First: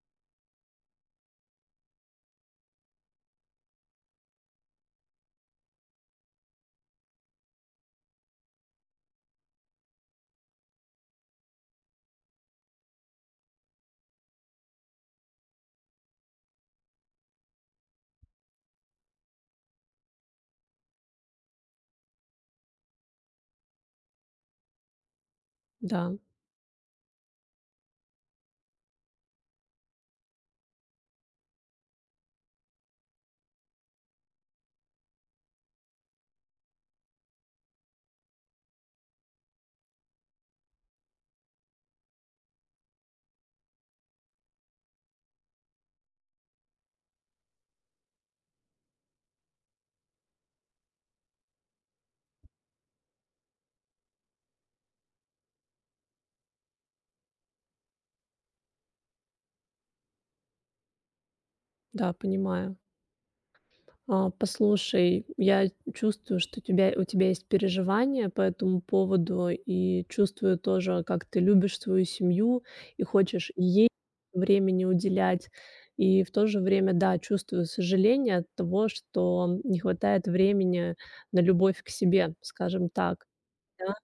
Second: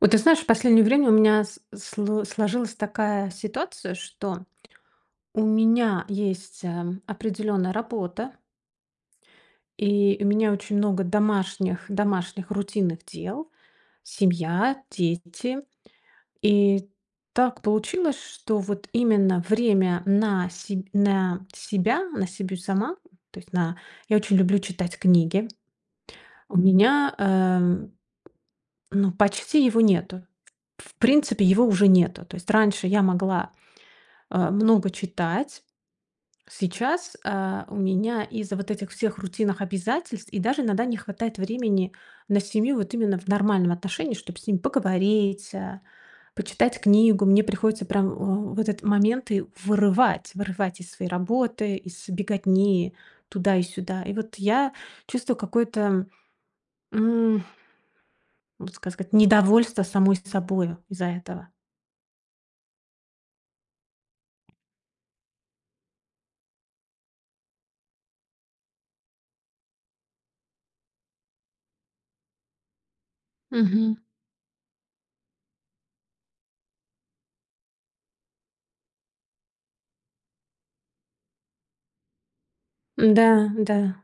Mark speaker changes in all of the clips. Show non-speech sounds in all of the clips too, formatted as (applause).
Speaker 1: Вот ты знаешь, в последнее время у меня сложилась такая ситуация, что у меня есть определенная работа, и у меня очень много домашних рутинных дел, семья, дети. И так получилось, что вот именно время на себя сама, то есть на... Я очень люблю читать книги.
Speaker 2: Да,
Speaker 1: У меня ну, почти его нету, в принципе, его уже нету. То есть раньше я могла много читать. Сейчас, у меня из-за вот этих всех рутинных обязательств и даже иногда не хватает времени на семью вот именно в нормальном отношении, чтобы с ним поговорить, почитать книгу. Мне приходится прям, в этот момент и вырывать из своей работы, из беготни туда и сюда. И вот я чувствую какое-то, м, вот как сказать, недовольство самой собой из-за этого.
Speaker 2: да, понимаю. А, послушай, я чувствую, что у тебя есть переживания по этому поводу, и чувствую тоже, как ты любишь свою семью и хочешь ей
Speaker 1: Мгм.
Speaker 2: времени уделять. И в то же время, да, чувствую сожаление от того, что не хватает времени на любовь к себе, скажем так.
Speaker 1: Да, да,
Speaker 2: Да?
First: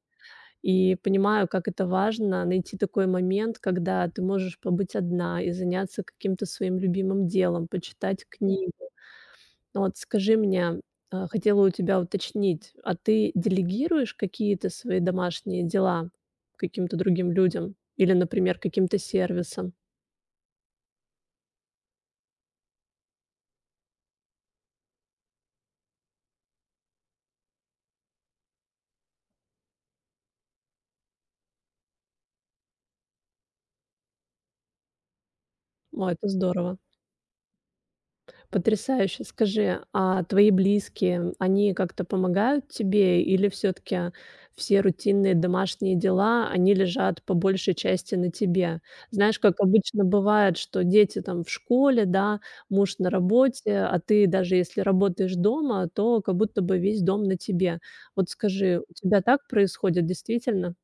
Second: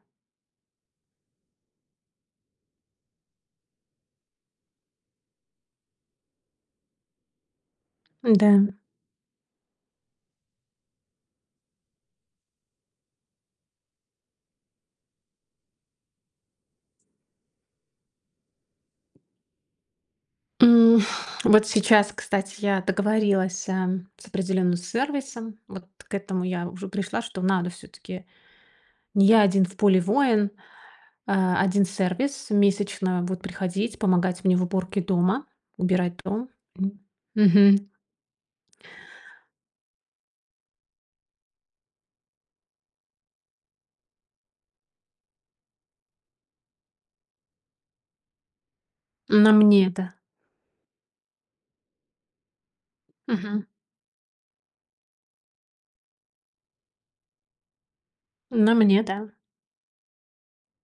Speaker 2: И понимаю, как это важно найти такой момент, когда ты можешь побыть одна и заняться каким-то своим любимым делом, почитать
Speaker 1: да.
Speaker 2: книгу. Ну вот скажи мне, хотела у тебя уточнить, а ты делегируешь какие-то свои домашние дела каким-то другим людям или, например, каким-то сервисом?
Speaker 1: М, Вот сейчас, кстати, я договорилась с определенным сервисом. Вот к этому я уже пришла, что надо все-таки не я один в поле воин, а один сервис месячно будет приходить, помогать мне в уборке дома,
Speaker 2: О,
Speaker 1: убирать
Speaker 2: это
Speaker 1: дом.
Speaker 2: здорово.
Speaker 1: М. Мгм.
Speaker 2: Потрясающе. Скажи, а твои близкие, они как-то помогают тебе или все таки все рутинные домашние дела, они лежат по большей части на тебе? Знаешь,
Speaker 1: На
Speaker 2: как
Speaker 1: мне,
Speaker 2: обычно
Speaker 1: да.
Speaker 2: бывает, что дети там в школе, да, муж на
Speaker 1: Мгм.
Speaker 2: работе, а ты даже если работаешь дома, то как будто бы весь дом на тебе. Вот
Speaker 1: На
Speaker 2: скажи, у
Speaker 1: мне, да.
Speaker 2: тебя так происходит действительно?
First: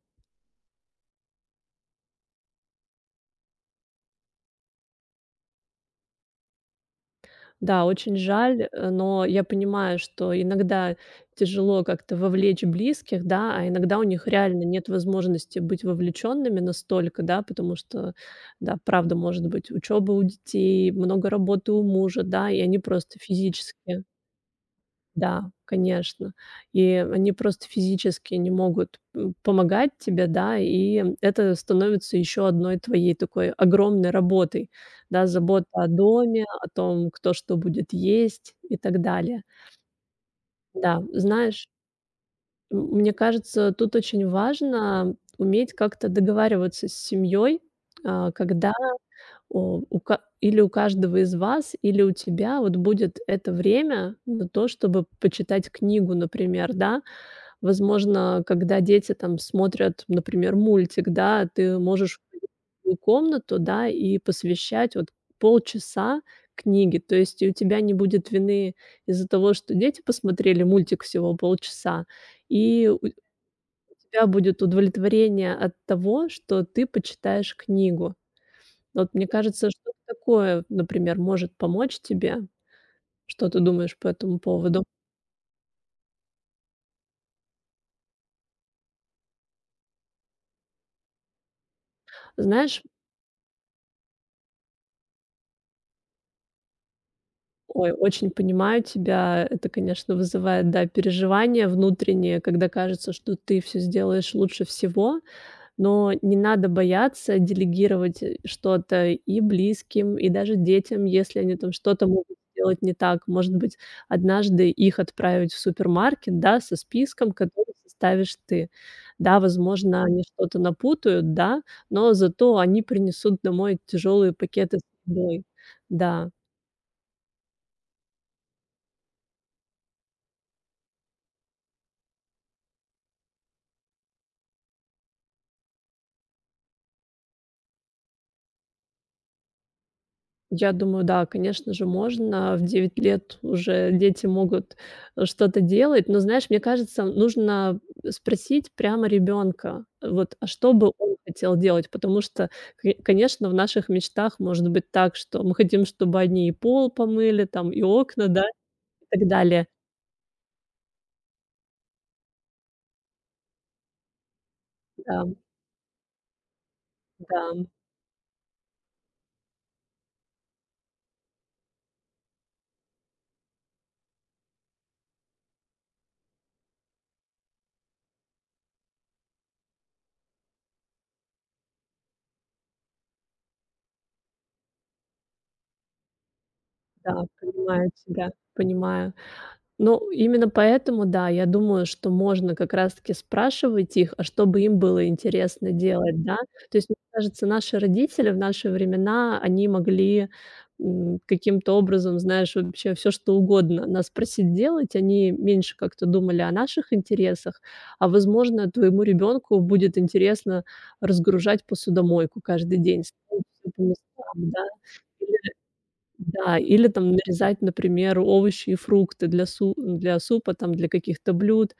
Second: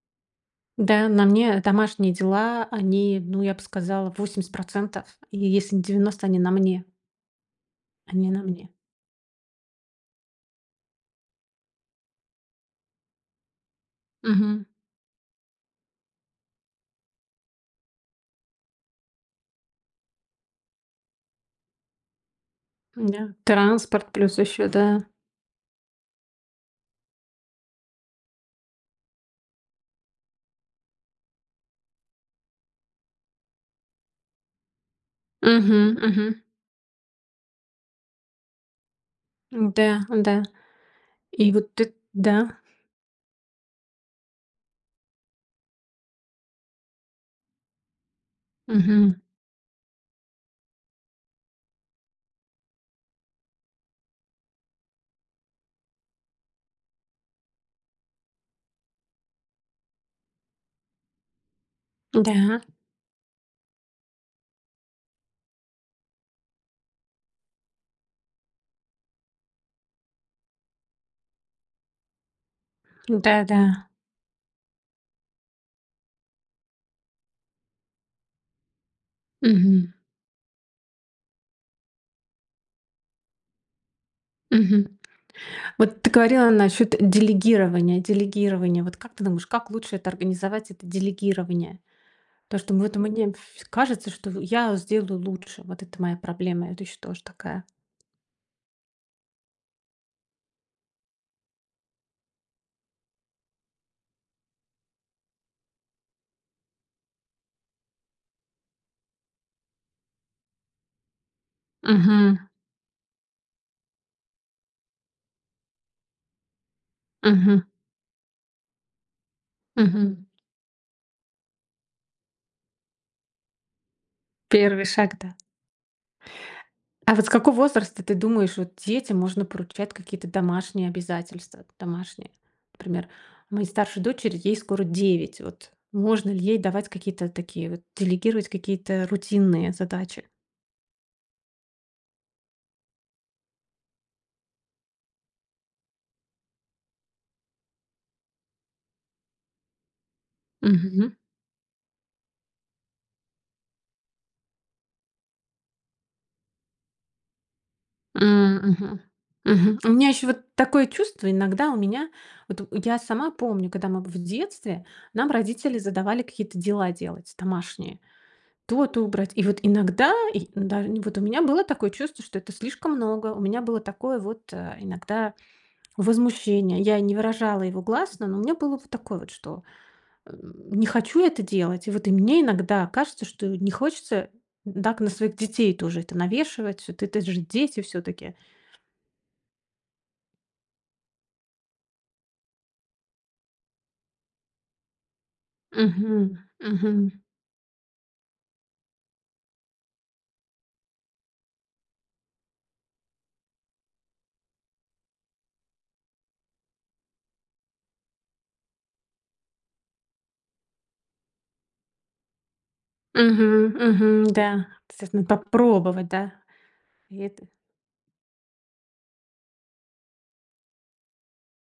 Speaker 1: Да, на мне домашние дела, они, ну, я бы сказала, 80%. И если не 90, они на мне.
Speaker 2: Да, очень
Speaker 1: Они на мне.
Speaker 2: жаль, но я понимаю, что иногда тяжело как-то вовлечь близких, да, а иногда у них реально
Speaker 1: Мгм.
Speaker 2: нет возможности быть вовлеченными настолько, да, потому что, да, правда, может быть учеба у детей, много работы у мужа, да, и они просто
Speaker 1: Да.
Speaker 2: физически.
Speaker 1: Транспорт плюс еще, да.
Speaker 2: Да, конечно. И они просто физически не могут, помогать тебе, да, и это становится еще одной твоей такой огромной работой, да, забота
Speaker 1: Мгм,
Speaker 2: о
Speaker 1: мгм.
Speaker 2: доме, о том, кто что будет есть и так далее.
Speaker 1: Да, да.
Speaker 2: Да,
Speaker 1: И
Speaker 2: знаешь,
Speaker 1: вот ты, да.
Speaker 2: мне кажется, тут очень важно уметь как-то договариваться с семьей, когда
Speaker 1: Мгм.
Speaker 2: о, у ка или у каждого из вас, или у тебя вот будет это время на то, чтобы почитать книгу, например, да. Возможно, когда дети там смотрят, например, мультик, да, ты можешь
Speaker 1: Да,
Speaker 2: уходить в свою комнату, да, и посвящать вот полчаса книге. То есть и у тебя не будет вины из-за того, что дети посмотрели мультик всего полчаса, и у
Speaker 1: да-да.
Speaker 2: тебя будет удовлетворение от того, что ты почитаешь книгу. Вот мне кажется,
Speaker 1: Мгм,
Speaker 2: что-то такое, например, может помочь тебе. Что ты думаешь по этому поводу?
Speaker 1: мгм. Вот ты говорила насчет делегирования. Вот как ты думаешь, как лучше это организовать, это делегирование? То, что
Speaker 2: Знаешь,
Speaker 1: вот мне ф кажется, что я сделаю лучше. Вот это моя проблема. Это еще тоже такая.
Speaker 2: ой, очень понимаю тебя. Это, конечно, вызывает, да, переживания внутренние, когда кажется, что ты все сделаешь лучше всего. Но не надо бояться делегировать, что-то и близким, и даже детям, если они там что-то могут
Speaker 1: Мгм,
Speaker 2: сделать не так. Может быть, однажды их отправить в супермаркет, да, со списком,
Speaker 1: мгм,
Speaker 2: который составишь ты. Да, возможно, они
Speaker 1: мгм.
Speaker 2: что-то напутают, да, но зато они принесут домой тяжелые пакеты с
Speaker 1: Первый шаг, да.
Speaker 2: едой. Да.
Speaker 1: А вот с какого возраста ты думаешь, вот детям можно поручать какие-то домашние обязательства? Домашние. Например, моей старшей дочери, ей скоро 9, вот можно ли ей давать какие-то такие, вот делегировать какие-то рутинные задачи?
Speaker 2: Я думаю, да, конечно же, можно. В 9 лет уже дети могут, что-то делать. Но, знаешь, мне кажется, нужно спросить прямо ребенка, вот, а что бы
Speaker 1: Мгм.
Speaker 2: он хотел делать. Потому что, конечно, в наших мечтах может быть так, что мы хотим, чтобы они и пол помыли, там, и окна, да,
Speaker 1: М, мгм.
Speaker 2: и так далее.
Speaker 1: Мгм. У меня еще вот такое чувство иногда у меня, вот я сама помню, когда мы в детстве,
Speaker 2: Да,
Speaker 1: нам родители задавали какие-то дела делать
Speaker 2: да,
Speaker 1: домашние. То-то убрать. И вот иногда, и да, вот у меня было такое чувство, что это слишком много. У меня было такое вот иногда возмущение. Я не выражала его гласно, но у меня было вот такое вот, что э, не хочу это делать. И вот и мне иногда кажется, что не хочется так на своих детей тоже это навешивать. Это
Speaker 2: да,
Speaker 1: же дети
Speaker 2: понимаю тебя,
Speaker 1: все-таки.
Speaker 2: понимаю. Ну, именно поэтому, да, я думаю, что можно как раз-таки спрашивать их, а что бы им было интересно делать,
Speaker 1: Мгм.
Speaker 2: да. То есть, мне
Speaker 1: Мгм.
Speaker 2: кажется, наши родители в наши времена, они могли, каким-то образом, знаешь, вообще все что угодно нас просить делать. Они меньше как-то думали о наших интересах, а, возможно, твоему ребенку будет интересно разгружать посудомойку каждый день, ставить
Speaker 1: Мгм.
Speaker 2: всё по
Speaker 1: Мгм.
Speaker 2: местам, да.
Speaker 1: Да. Кстати, надо попробовать, да.
Speaker 2: Да, или там
Speaker 1: И это-
Speaker 2: нарезать, например, овощи и фрукты для супа, там, для каких-то блюд.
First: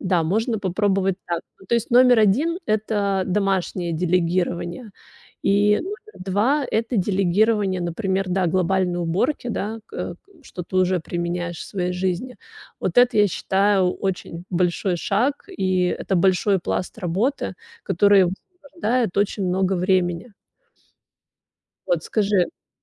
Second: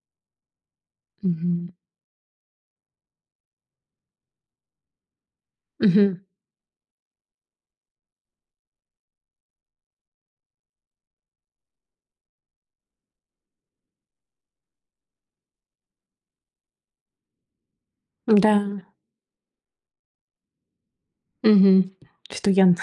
Speaker 2: Да, можно попробовать так. Ну,
Speaker 1: Мгм.
Speaker 2: то есть номер 1 это домашнее делегирование. И номер
Speaker 1: Мгм.
Speaker 2: 2 это делегирование, например, да, глобальной уборки, да, что ты уже применяешь в своей жизни. Вот это, я считаю, очень большой шаг, и это большой пласт работы, который
Speaker 1: Да.
Speaker 2: высвобождает очень много времени.
Speaker 1: Мгм.
Speaker 2: Вот скажи.
Speaker 1: Что я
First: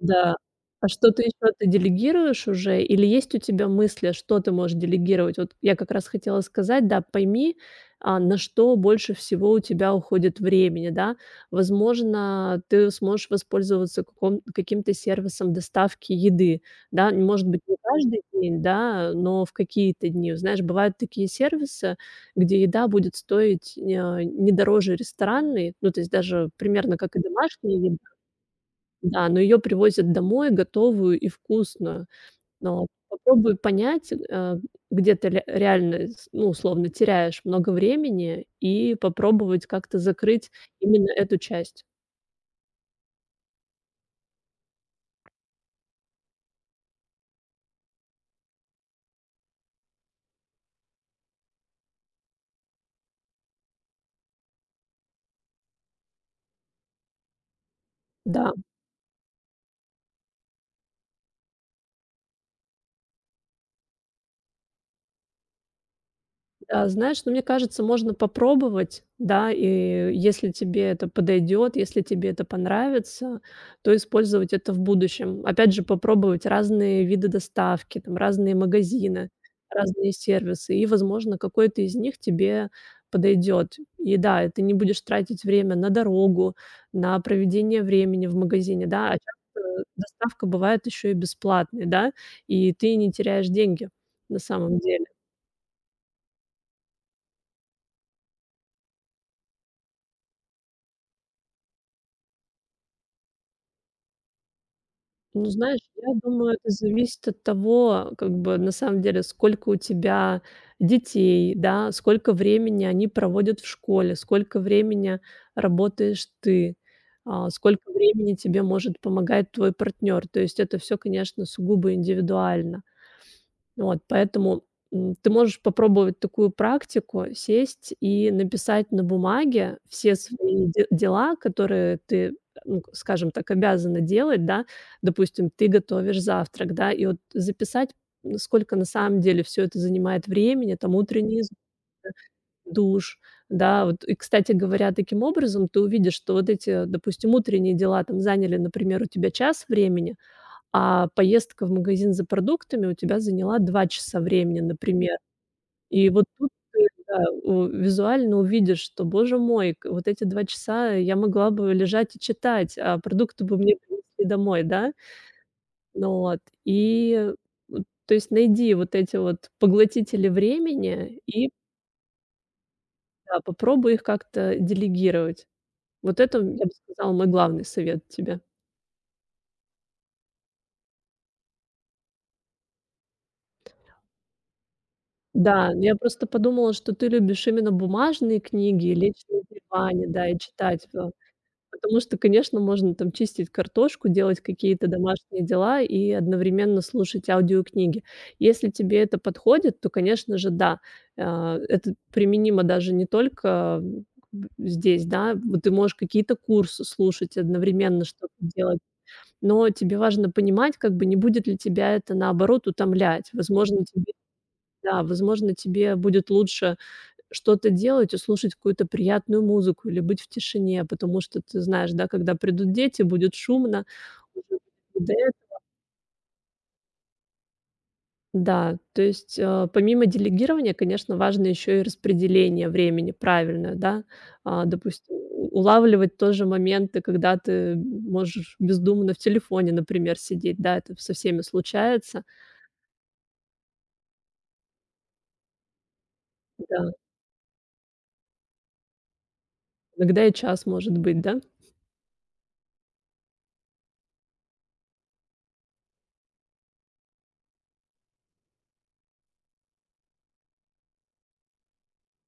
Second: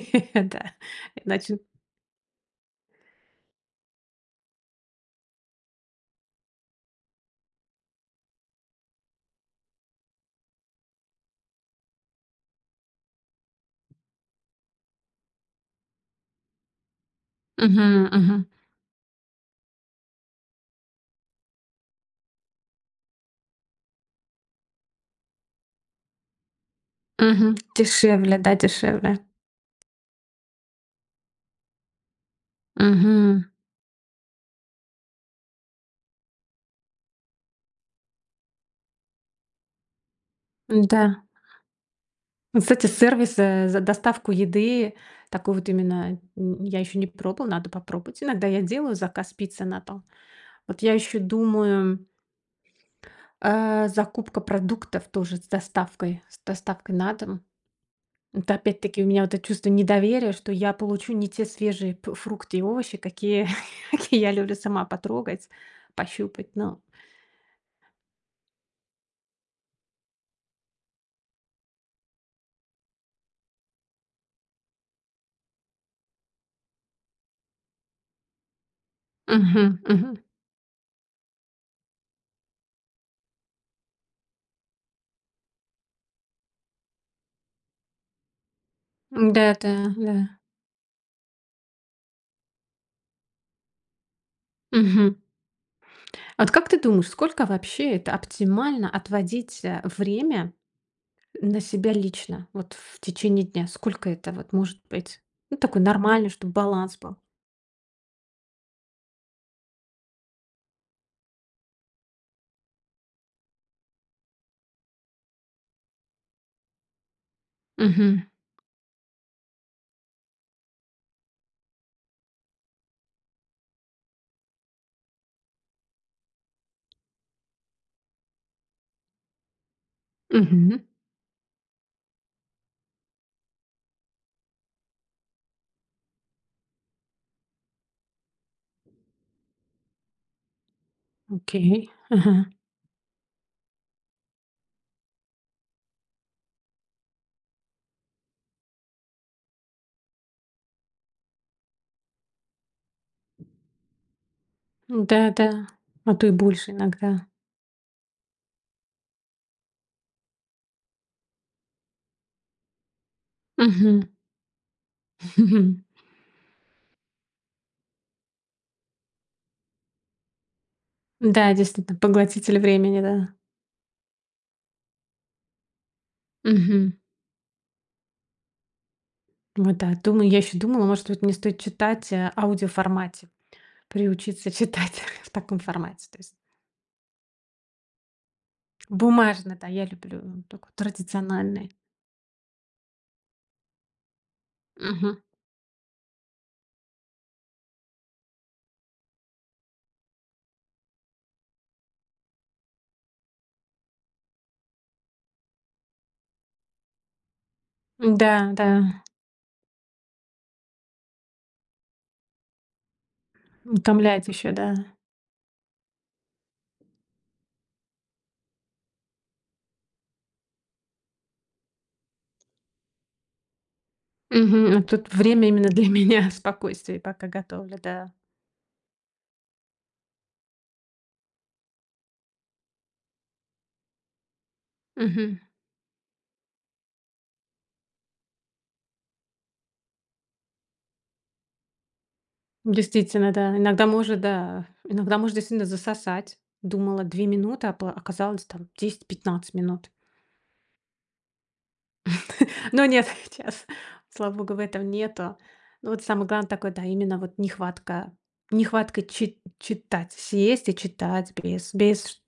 Speaker 2: Да.
Speaker 1: да,
Speaker 2: А что-то еще
Speaker 1: иначе.
Speaker 2: ты делегируешь уже или есть у тебя мысли, что ты можешь делегировать? Вот я как раз хотела сказать, да, пойми, на что больше всего у тебя уходит времени, да. Возможно, ты сможешь воспользоваться каком каким-то сервисом доставки еды, да. Может быть, не
Speaker 1: Мгм,
Speaker 2: каждый
Speaker 1: мгм,
Speaker 2: день, да, но в какие-то дни. Знаешь, бывают такие сервисы, где еда будет стоить, не дороже ресторанной, ну, то есть даже примерно как и
Speaker 1: мгм.
Speaker 2: домашняя еда.
Speaker 1: Дешевле, да, дешевле.
Speaker 2: Да, но ее привозят домой готовую и вкусную. Но
Speaker 1: Мгм.
Speaker 2: попробуй понять, где ты ре реально, с ну, условно, теряешь много времени, и попробовать как-то закрыть именно
Speaker 1: Да.
Speaker 2: эту часть.
Speaker 1: Ну, кстати, сервис, за доставку еды, такой вот именно, я еще не пробовала, надо попробовать. Иногда я делаю заказ пиццы на дом. Вот я еще думаю, закупка продуктов тоже с доставкой на дом.
Speaker 2: Да.
Speaker 1: Это опять-таки у меня вот это чувство недоверия, что я получу не те свежие фрукты и овощи, (laughs) какие я люблю сама потрогать, пощупать. Ну,
Speaker 2: Да, знаешь, ну, мне кажется, можно попробовать, да, и если тебе это подойдет, если тебе это понравится, то использовать это в будущем. Опять же, попробовать разные виды доставки, там, разные магазины,
Speaker 1: мгм,
Speaker 2: разные
Speaker 1: мгм.
Speaker 2: сервисы, и, возможно, какой-то из них тебе подойдет. И да, и ты не будешь тратить время на дорогу, на проведение времени в магазине, да, а
Speaker 1: Да, да,
Speaker 2: часто
Speaker 1: да.
Speaker 2: доставка бывает еще и бесплатной, да, и ты не теряешь деньги на самом деле.
Speaker 1: Мгм. А вот как ты думаешь, сколько вообще это оптимально отводить время на себя лично, вот в течение дня? Сколько это вот может быть?
Speaker 2: Ну,
Speaker 1: Ну,
Speaker 2: знаешь,
Speaker 1: такой
Speaker 2: я
Speaker 1: нормальный, чтобы
Speaker 2: думаю, это
Speaker 1: баланс был.
Speaker 2: зависит от того, как бы на самом деле, сколько у тебя детей, да, сколько времени они проводят в школе, сколько времени работаешь ты, а, сколько
Speaker 1: Мгм,
Speaker 2: времени тебе может помогать твой партнер. То есть это все, конечно, сугубо индивидуально. Вот, поэтому, ты можешь попробовать такую практику: сесть и написать на бумаге все свои
Speaker 1: мгм.
Speaker 2: де дела, которые ты, ну, к скажем так, обязана делать, да. Допустим, ты готовишь завтрак, да, и вот записать, сколько на самом деле все это занимает времени, там утренний з
Speaker 1: Окей. Ага.
Speaker 2: душ, да. Вот и, кстати говоря, таким образом ты увидишь, что вот эти, допустим, утренние дела там заняли, например, у тебя час времени. А поездка в магазин за продуктами у тебя заняла 2 часа времени, например.
Speaker 1: Да, да.
Speaker 2: И
Speaker 1: А
Speaker 2: вот
Speaker 1: то и
Speaker 2: тут
Speaker 1: больше
Speaker 2: ты,
Speaker 1: иногда.
Speaker 2: да, у визуально увидишь, что, боже мой, к вот эти 2 часа я могла бы лежать и читать, а продукты бы мне
Speaker 1: Мгм.
Speaker 2: принесли домой, да?
Speaker 1: (laughs)
Speaker 2: Ну вот. И, то есть найди вот эти вот поглотители времени и,
Speaker 1: Да, действительно, поглотитель времени, да.
Speaker 2: да, попробуй их как-то делегировать. Вот это, я бы
Speaker 1: Мгм.
Speaker 2: сказала, мой главный совет тебе.
Speaker 1: Вот да. Думаю, я еще думала, может быть, мне стоит читать, аудиоформате, приучиться читать (laughs) в таком
Speaker 2: Да, я
Speaker 1: формате. То
Speaker 2: просто
Speaker 1: есть
Speaker 2: подумала, что ты любишь именно бумажные книги и лечь на
Speaker 1: бумажно, да, я
Speaker 2: диване, да, и
Speaker 1: люблю такой
Speaker 2: читать.
Speaker 1: традициональный.
Speaker 2: Потому что, конечно, можно там чистить картошку, делать какие-то
Speaker 1: Мгм.
Speaker 2: домашние дела и одновременно слушать аудиокниги. Если тебе это подходит, то, конечно же, да. Это применимо даже не только, здесь, да. Вот ты можешь какие-то курсы слушать, одновременно
Speaker 1: Да,
Speaker 2: что-то
Speaker 1: да,
Speaker 2: делать, но тебе важно понимать, как бы не будет ли тебя это, наоборот, утомлять. Возможно, тебе
Speaker 1: утомляет еще, да.
Speaker 2: да, возможно, тебе будет лучше что-то делать и слушать какую-то приятную музыку или быть в тишине, потому что ты знаешь, да, когда придут дети, будет шумно. Уже
Speaker 1: Мгм. А
Speaker 2: не
Speaker 1: тут
Speaker 2: до эт.
Speaker 1: время именно для меня, (laughs) спокойствие, пока готовлю, да.
Speaker 2: Да, то есть, помимо делегирования, конечно, важно еще и распределение времени правильное, да. А, допустим,
Speaker 1: Мгм.
Speaker 2: у улавливать тоже моменты, когда ты можешь бездумно в телефоне, например, сидеть, да, это со всеми случается.
Speaker 1: Действительно, да. Иногда может, да, иногда может действительно засосать.
Speaker 2: Да,
Speaker 1: Думала 2 минуты, а пла оказалось там 10–15 минут.
Speaker 2: иногда и час может быть, да?
Speaker 1: Но нет, (laughs) сейчас, слава богу, в этом нету. Ну, вот самое главное такое, да, именно вот нехватка чи читать. Съесть и читать без без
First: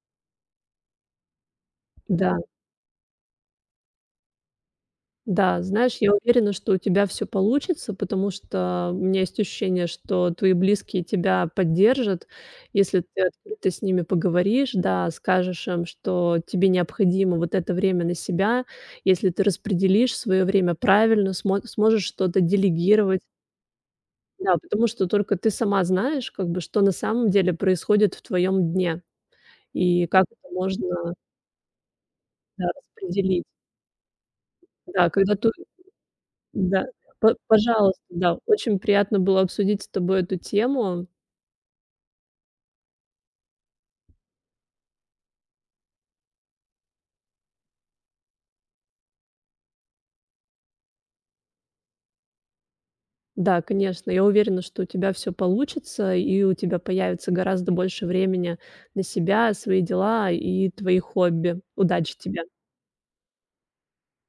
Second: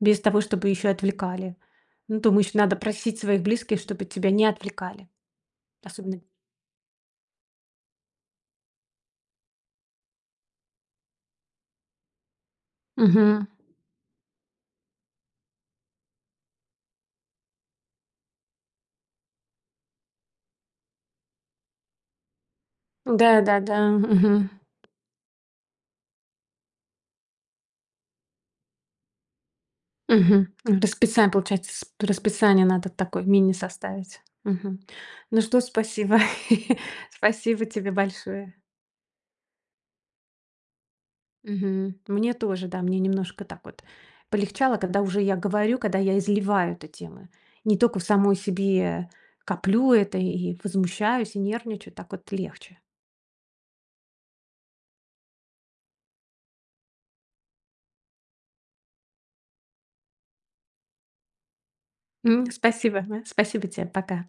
Speaker 1: без того, чтобы еще отвлекали. Ну,
Speaker 2: Да.
Speaker 1: думаю, еще надо просить своих близких, чтобы тебя не отвлекали.
Speaker 2: Да, знаешь, я
Speaker 1: Особенно.
Speaker 2: уверена, что у тебя все получится, потому что у меня есть ощущение, что твои близкие тебя поддержат, если ты
Speaker 1: Мгм.
Speaker 2: открыто с ними поговоришь, да, скажешь им, что тебе необходимо вот это время на себя. Если ты распределишь свое время правильно, сможешь что-то делегировать.
Speaker 1: Да-да-да. Мгм.
Speaker 2: Да, потому что только ты сама знаешь, как бы, что на самом деле происходит в твоем дне и как
Speaker 1: Мгм.
Speaker 2: это можно,
Speaker 1: Расписание, получается, с расписание
Speaker 2: да,
Speaker 1: надо такое
Speaker 2: распределить.
Speaker 1: мини составить. Мгм.
Speaker 2: Да, когда
Speaker 1: Ну
Speaker 2: ты
Speaker 1: что, спасибо. (laughs)
Speaker 2: да, п
Speaker 1: Спасибо тебе
Speaker 2: пожалуйста, да.
Speaker 1: большое.
Speaker 2: Очень приятно было обсудить с тобой эту тему.
Speaker 1: Мгм. Мне тоже, да, мне немножко так вот полегчало, когда уже я говорю, когда я изливаю эту тему. Не только в самой себе коплю это и возмущаюсь, и нервничаю, так вот легче.
Speaker 2: Да, конечно, я уверена, что у тебя все получится, и у тебя появится гораздо больше времени на себя, свои дела и твои хобби. Удачи тебе!
Speaker 1: Спасибо, да, спасибо тебе, пока.